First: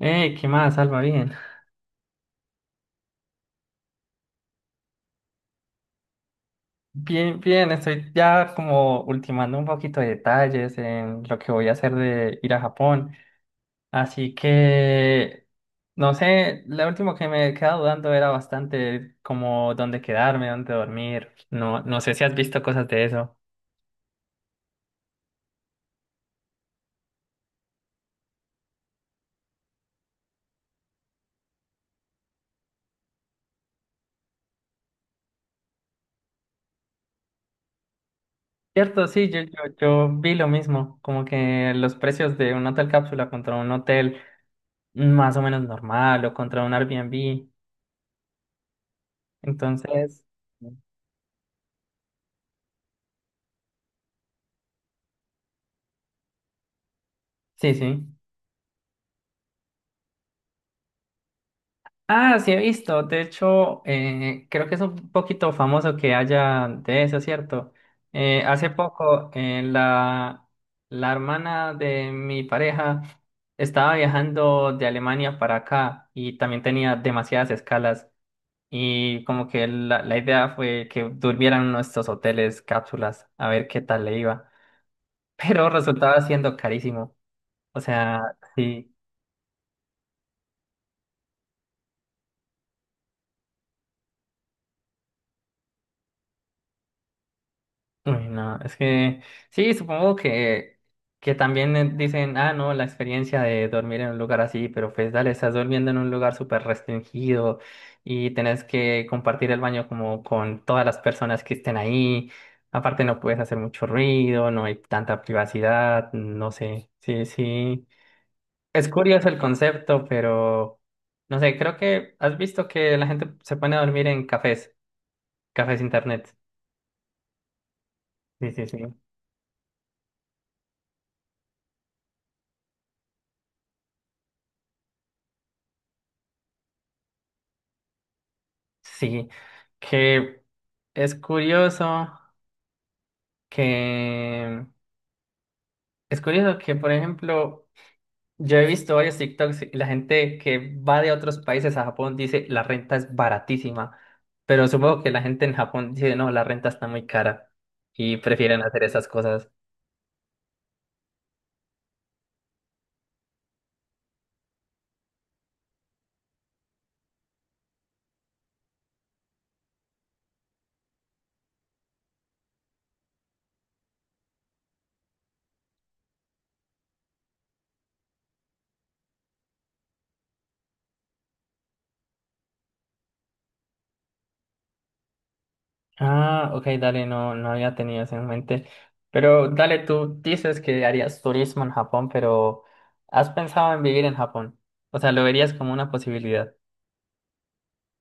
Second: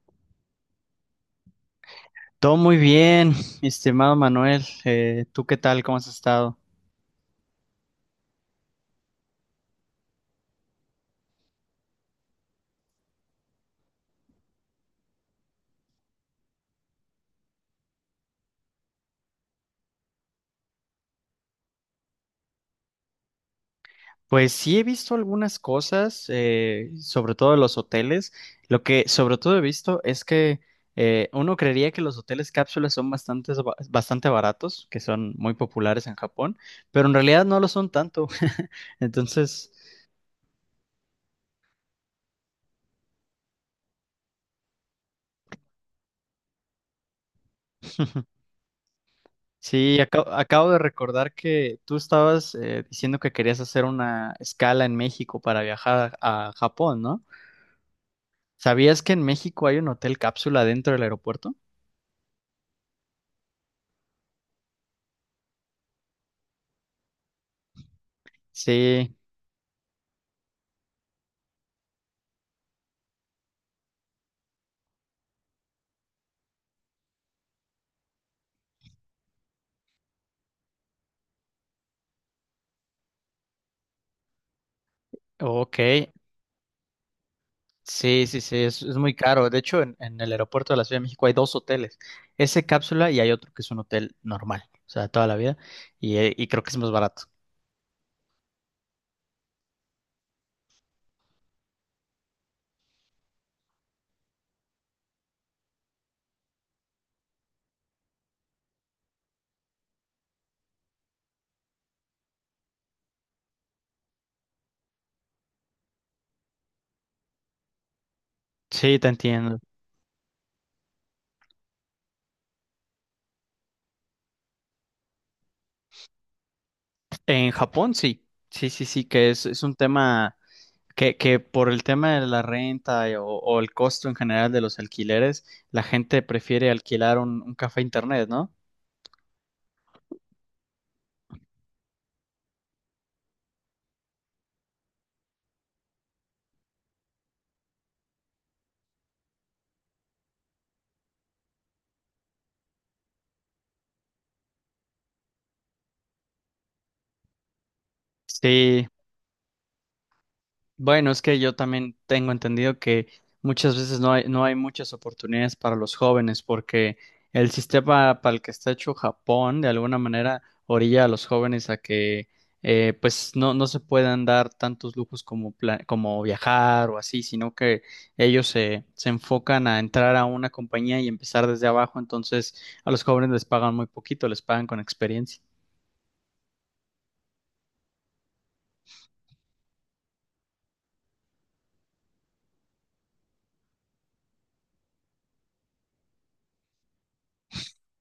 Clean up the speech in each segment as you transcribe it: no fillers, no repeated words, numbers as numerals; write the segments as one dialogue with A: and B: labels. A: Hey, ¿qué más, Alma? Bien.
B: Todo muy bien, mi estimado Manuel. ¿Tú qué tal? ¿Cómo has estado?
A: Bien, bien, estoy ya como ultimando un poquito de detalles en lo que voy a hacer de ir a Japón. Así que, no sé, lo último que me quedaba dudando era bastante como dónde quedarme, dónde dormir. No, no sé si has visto cosas de eso.
B: Pues sí he visto algunas cosas, sobre todo de los hoteles. Lo que sobre todo he visto es que uno creería que los hoteles cápsulas son bastante baratos, que son muy populares en Japón, pero en realidad no lo son tanto.
A: Cierto, sí, yo,
B: Entonces,
A: yo, yo vi lo mismo, como que los precios de un hotel cápsula contra un hotel más o menos normal o contra un Airbnb.
B: sí,
A: Entonces,
B: acabo de recordar que tú estabas diciendo que querías hacer una escala en México para viajar a Japón, ¿no?
A: sí, sí.
B: ¿Sabías que en México hay un hotel cápsula dentro del aeropuerto?
A: Ah, sí he visto. De hecho, creo que es un poquito famoso que haya de eso, ¿cierto? Hace
B: Sí,
A: poco, la hermana de mi pareja estaba viajando de Alemania para acá y también tenía demasiadas escalas y como que la idea fue que durmieran en nuestros hoteles, cápsulas, a ver qué tal le iba. Pero
B: ok.
A: resultaba siendo carísimo. O sea,
B: Sí, sí, sí,
A: sí.
B: es muy caro. De hecho, en el aeropuerto de la Ciudad de México hay dos hoteles. Ese cápsula y hay otro que es un hotel normal, o sea, toda la vida. Y creo que es más barato.
A: Uy, no, es que sí, supongo que también dicen, ah, no, la experiencia de dormir en un lugar así, pero pues dale, estás durmiendo en un lugar súper restringido y tenés que compartir el baño como con todas las personas que estén ahí. Aparte no puedes hacer mucho ruido, no hay tanta privacidad, no sé, sí, sí. Es
B: Sí, te
A: curioso el
B: entiendo.
A: concepto, pero no sé, creo que has visto que la gente se pone a dormir en cafés, cafés internet.
B: En Japón, sí.
A: Sí, sí,
B: Sí,
A: sí.
B: sí, sí, que es un tema que por el tema de la renta o el costo en general de los alquileres, la gente prefiere alquilar un café internet, ¿no?
A: Sí, que es curioso que es curioso que, por ejemplo, yo he visto varios TikToks y la gente que va de otros países a Japón dice la renta es baratísima, pero supongo que la gente en Japón dice no, la renta está muy cara y prefieren hacer
B: Sí,
A: esas cosas.
B: bueno, es que yo también tengo entendido que muchas veces no hay muchas oportunidades para los jóvenes porque el sistema para el que está hecho Japón de alguna manera orilla a los jóvenes a que pues no, no se puedan dar tantos lujos como viajar o así, sino que ellos se enfocan a entrar a una compañía y empezar desde abajo, entonces a los jóvenes les pagan muy poquito, les pagan con experiencia.
A: Ah, ok, dale, no, no había tenido eso en mente. Pero dale, tú dices que harías turismo en Japón, pero ¿has pensado en vivir en Japón? O sea, ¿lo verías como una posibilidad?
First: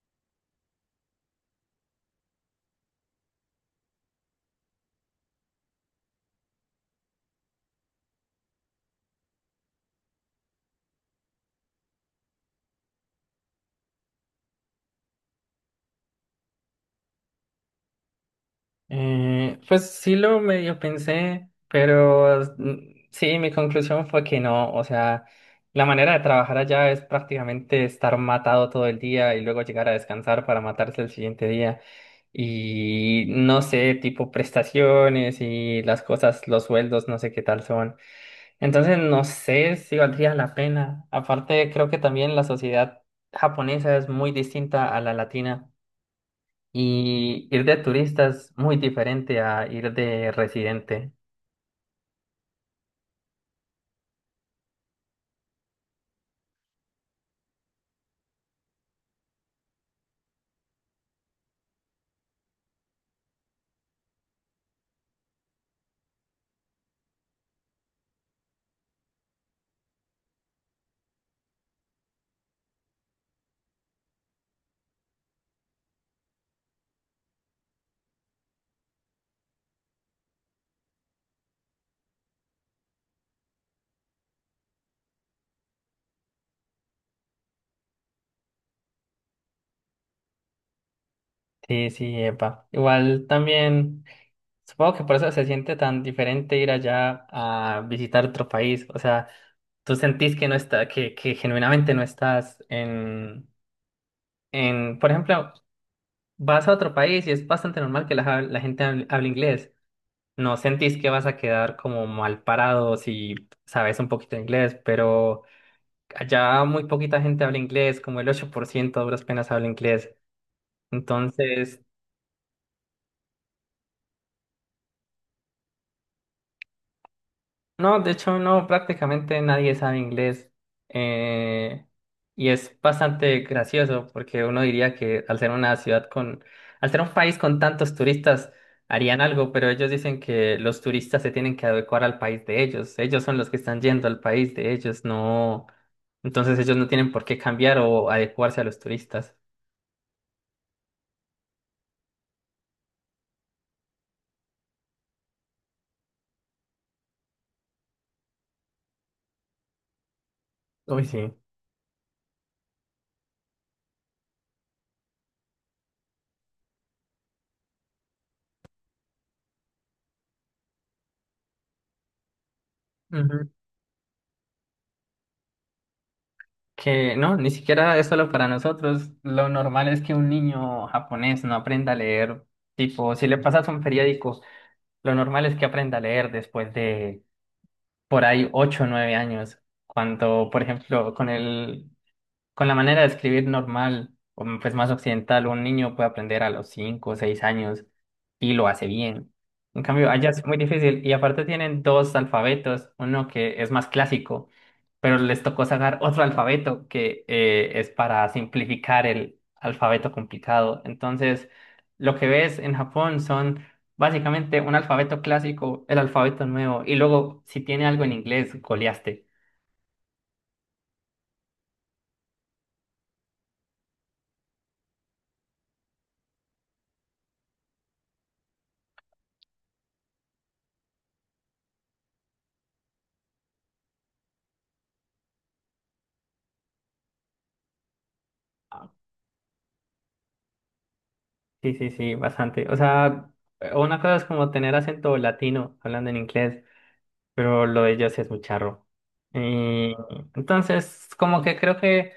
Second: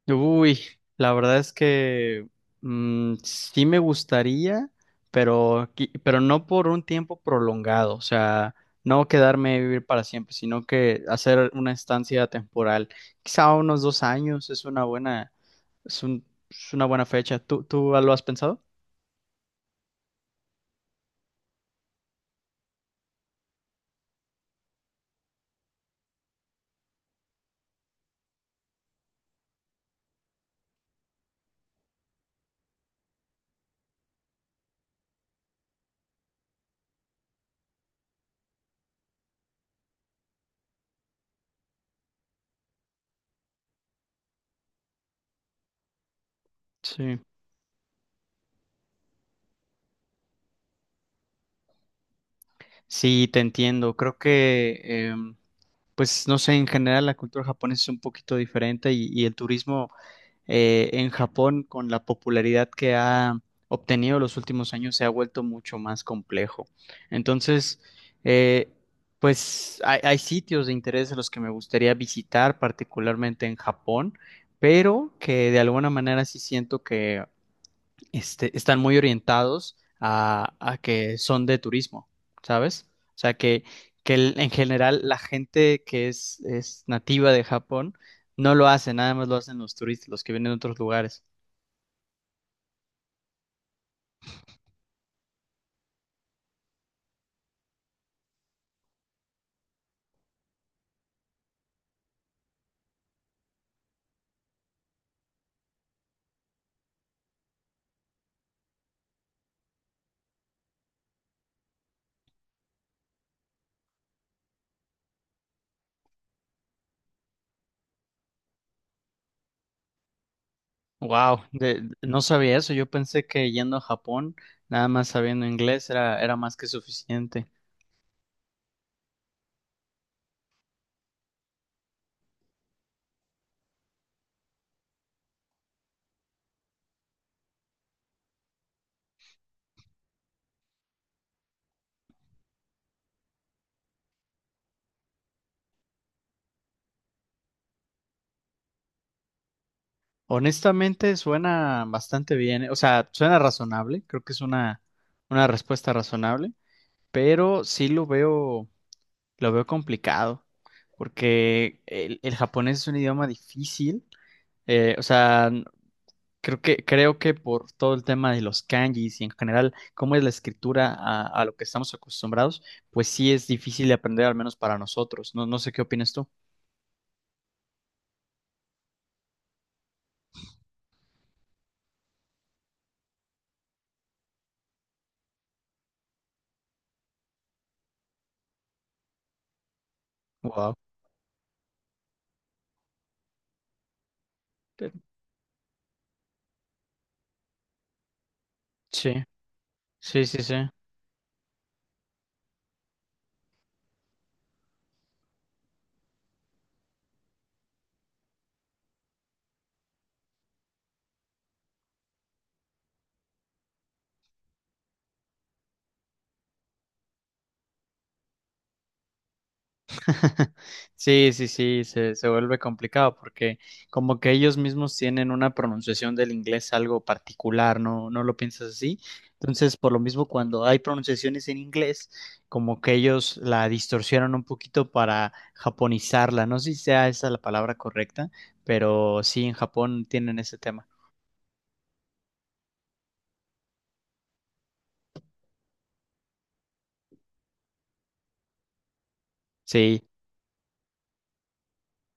B: Uy, la verdad es que sí me gustaría, pero, pero no por un tiempo prolongado, o sea, no quedarme a vivir para siempre, sino que hacer una estancia temporal, quizá unos 2 años es una buena, es una buena fecha. ¿Tú, tú lo has pensado?
A: Pues sí lo medio pensé, pero mm, sí, mi conclusión fue que no, o sea, la manera de trabajar allá es prácticamente estar matado todo el día y luego llegar a descansar para matarse el siguiente día. Y no sé, tipo prestaciones y las cosas, los sueldos, no sé qué tal son. Entonces no sé si valdría la pena. Aparte, creo que también la sociedad japonesa es muy distinta a la latina.
B: Sí.
A: Y ir de turista es muy diferente a ir de residente.
B: Sí, te entiendo. Creo que, em, pues, no sé, en general la cultura japonesa es un poquito diferente y el turismo en Japón, con la popularidad que ha obtenido los últimos años, se ha vuelto mucho más complejo. Entonces, eh, pues hay sitios de interés a los que me gustaría visitar, particularmente en Japón, pero que de alguna manera sí siento que este, están muy orientados a que son de turismo, ¿sabes? O sea, en general la gente que es nativa de Japón no lo hace, nada más lo hacen los turistas, los que vienen de otros lugares.
A: Sí, sí, epa. Igual también, supongo que por eso se siente tan diferente ir allá a visitar otro país. O sea, tú sentís que no está, que genuinamente no estás en, por ejemplo, vas a otro país y es bastante normal que la gente hable inglés. No sentís que vas a quedar como mal parado si sabes un poquito de inglés, pero allá muy poquita gente habla inglés, como el 8% a duras penas habla inglés.
B: Wow,
A: Entonces,
B: no sabía eso. Yo pensé que yendo a Japón, nada más sabiendo inglés era más que suficiente.
A: no, de hecho, no, prácticamente nadie sabe inglés. Eh, y es bastante gracioso porque uno diría que al ser un país con tantos turistas, harían algo, pero ellos dicen que los turistas se tienen que adecuar al país de ellos. Ellos son los que están yendo al país de ellos, no. Entonces ellos no tienen por qué cambiar o adecuarse a los turistas.
B: Honestamente, suena bastante bien, o sea, suena razonable, creo que es una respuesta razonable, pero sí lo veo, lo veo complicado,
A: Uy, sí.
B: porque el japonés es un idioma difícil. O sea, creo que por todo el tema de los kanjis y en general cómo es la escritura a lo que estamos acostumbrados, pues sí es
A: Ujú.
B: difícil de aprender, al menos para nosotros. No, no sé qué opinas tú.
A: Que no, ni siquiera es solo para nosotros. Lo normal es que un niño japonés no aprenda a leer. Tipo, si le pasas un periódico, lo normal es que aprenda a leer después de por ahí 8 o 9 años. Cuando, por
B: Wow.
A: ejemplo, con la manera de escribir normal, o pues más occidental, un niño puede aprender a los 5, o 6 años y lo hace
B: Sí,
A: bien. En cambio,
B: sí,
A: allá
B: sí,
A: es
B: sí.
A: muy difícil y aparte tienen dos alfabetos, uno que es más clásico, pero les tocó sacar otro alfabeto que es para simplificar el alfabeto complicado. Entonces, lo que ves en Japón son básicamente un alfabeto clásico, el alfabeto nuevo y luego si tiene algo en inglés, goleaste.
B: Sí, sí, sí, se vuelve complicado porque como que ellos mismos tienen una pronunciación del inglés algo particular, ¿no? ¿No lo piensas así? Entonces, por lo mismo, cuando hay pronunciaciones en inglés, como que ellos la distorsionan un poquito para japonizarla. No sé si sea esa la palabra correcta, pero sí, en Japón tienen ese tema.
A: Sí, sí, sí, bastante. O sea, una cosa es como tener acento latino hablando en inglés, pero lo de ellos es muy charro. Y
B: Sí,
A: entonces, como que creo que,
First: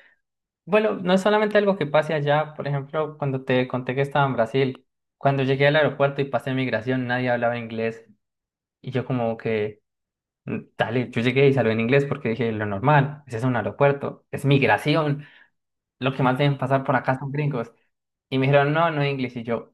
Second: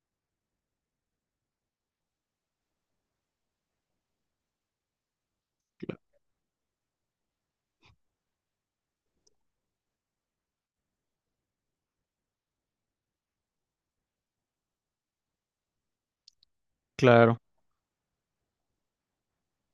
A: bueno, no es solamente algo que pase allá. Por ejemplo, cuando te conté que estaba en Brasil, cuando llegué al aeropuerto y pasé migración, nadie hablaba inglés. Y yo como que, mm, dale, yo llegué y salí en inglés porque dije, lo normal, ese es un aeropuerto, es migración, lo que más deben pasar por acá son
B: claro.
A: gringos. Y me dijeron, no, no inglés. Y yo,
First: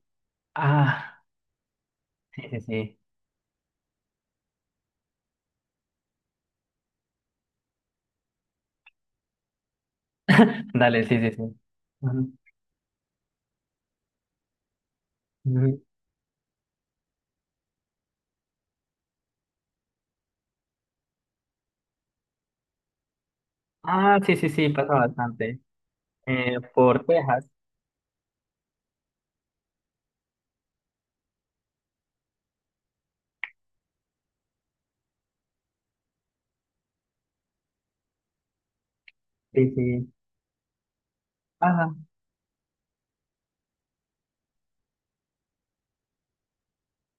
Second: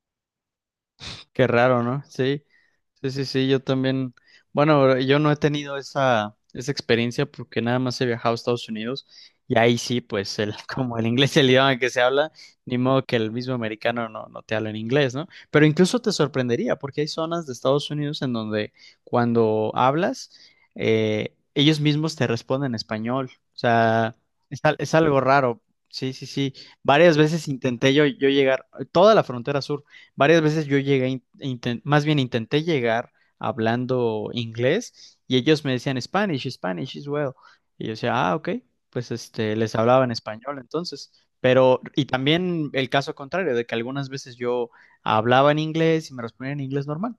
A: ah,
B: Qué raro, ¿no?
A: sí,
B: Sí,
A: sí, sí.
B: sí, sí, sí, yo también. Bueno, yo no he tenido esa experiencia porque nada más he viajado a Estados Unidos y ahí sí, pues como
A: Dale,
B: el
A: sí, sí,
B: inglés es
A: sí.
B: el idioma que se habla,
A: Ujú,
B: ni modo que el mismo americano no, no te habla en inglés, ¿no? Pero
A: ujú.
B: incluso te sorprendería porque hay zonas de Estados Unidos en donde cuando hablas, ellos mismos te responden en español. O sea,
A: Ah, sí, sí, sí, pasa
B: es algo
A: bastante.
B: raro. Sí, sí, sí.
A: Por
B: Varias
A: Texas.
B: veces intenté yo llegar, toda la frontera sur. Varias veces yo llegué, más bien intenté llegar hablando inglés y ellos me decían Spanish, Spanish as well. Y yo decía, ah, ok, pues este,
A: Sí,
B: les hablaba
A: sí.
B: en español entonces. Pero,
A: Ajá.
B: y también el caso contrario, de que algunas veces yo hablaba en inglés y me respondían en inglés normal.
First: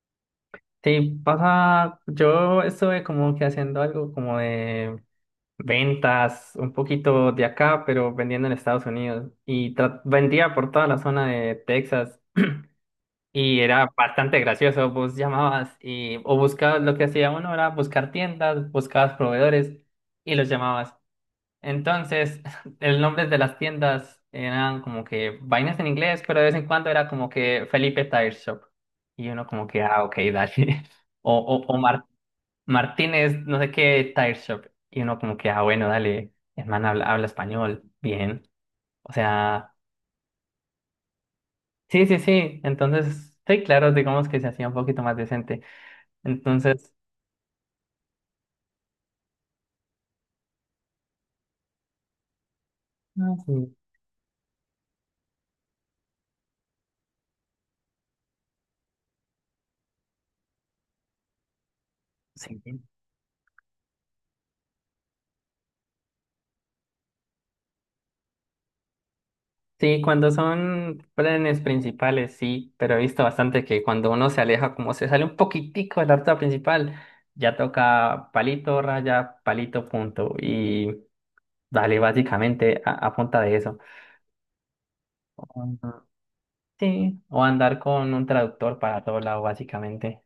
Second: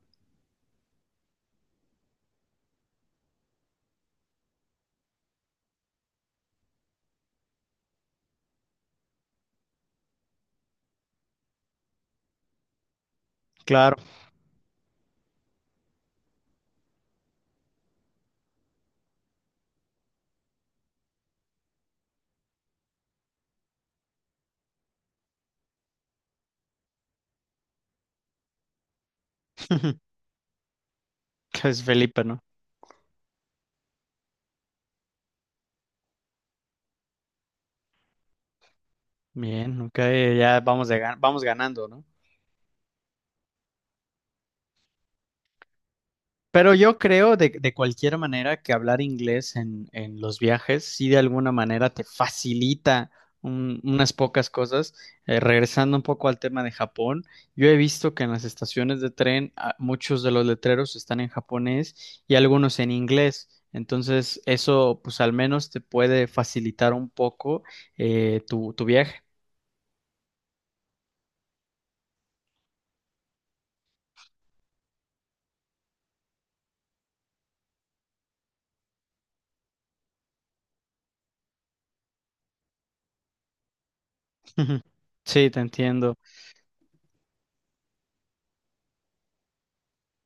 A: Sí, pasa. Yo estuve como que haciendo algo como de ventas, un poquito de acá, pero vendiendo en Estados Unidos. Y vendía por toda la zona de Texas. Y era
B: Claro,
A: bastante gracioso. Vos llamabas y, o buscabas, lo que hacía uno era buscar tiendas, buscabas proveedores y los llamabas. Entonces, el nombre de las tiendas eran como que vainas en inglés, pero de vez en cuando era como que Felipe Tire Shop. Y uno como que, ah, ok, dale. O, o,
B: que
A: o
B: es
A: Mar-
B: Felipe, ¿no?
A: Martínez, no sé qué, Tire Shop. Y uno como que, ah, bueno, dale, hermano, habla español, bien. O sea,
B: Bien, ok, ya vamos, vamos ganando, ¿no?
A: sí, sí, sí. Entonces, sí, claro, digamos que se hacía un poquito más decente.
B: Pero
A: Entonces,
B: yo creo de cualquier manera que hablar inglés en los viajes sí de alguna manera te facilita
A: Mm.
B: unas pocas cosas. Regresando un poco al tema de Japón, yo he visto que en las estaciones de tren ah, muchos de los letreros están en japonés y
A: sí,
B: algunos
A: sí.
B: en inglés. Entonces eso pues al menos te puede facilitar un poco tu viaje.
A: Sí, cuando son planes principales, sí, pero he visto bastante que cuando uno se aleja, como se sale un poquitico de la ruta principal, ya toca palito, raya, palito, punto. Y dale, básicamente a punta de eso.
B: Sí, te
A: Ujú.
B: entiendo.
A: Sí, o andar con un traductor para todo lado, básicamente.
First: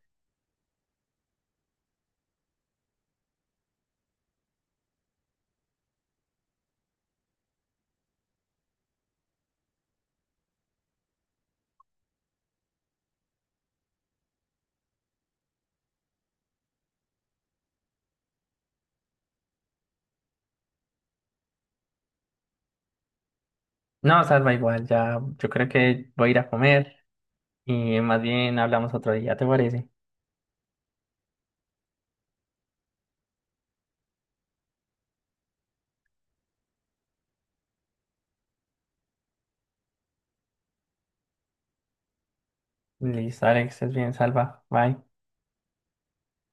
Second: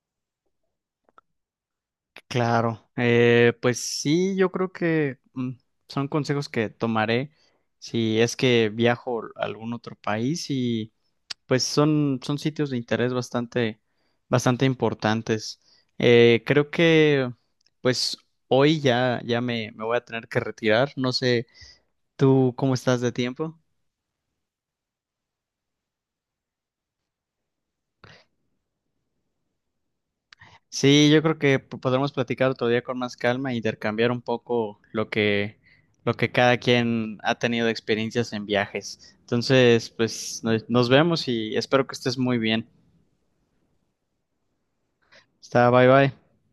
B: Claro, pues sí, yo creo que son consejos que tomaré si es que viajo a algún otro país y pues son, son sitios de interés bastante importantes. Creo que pues hoy ya, me voy a tener que retirar. No sé, ¿tú cómo estás de tiempo?
A: No, salva igual, ya yo creo que voy a ir a comer y más bien hablamos otro día, ¿te parece?
B: Sí, yo creo que podremos platicar otro día con más calma e intercambiar un poco lo que cada quien ha tenido de experiencias en viajes. Entonces, pues nos nos vemos y espero que estés muy bien.
A: Listo, Alex, es bien, salva, bye.
B: Está, bye bye.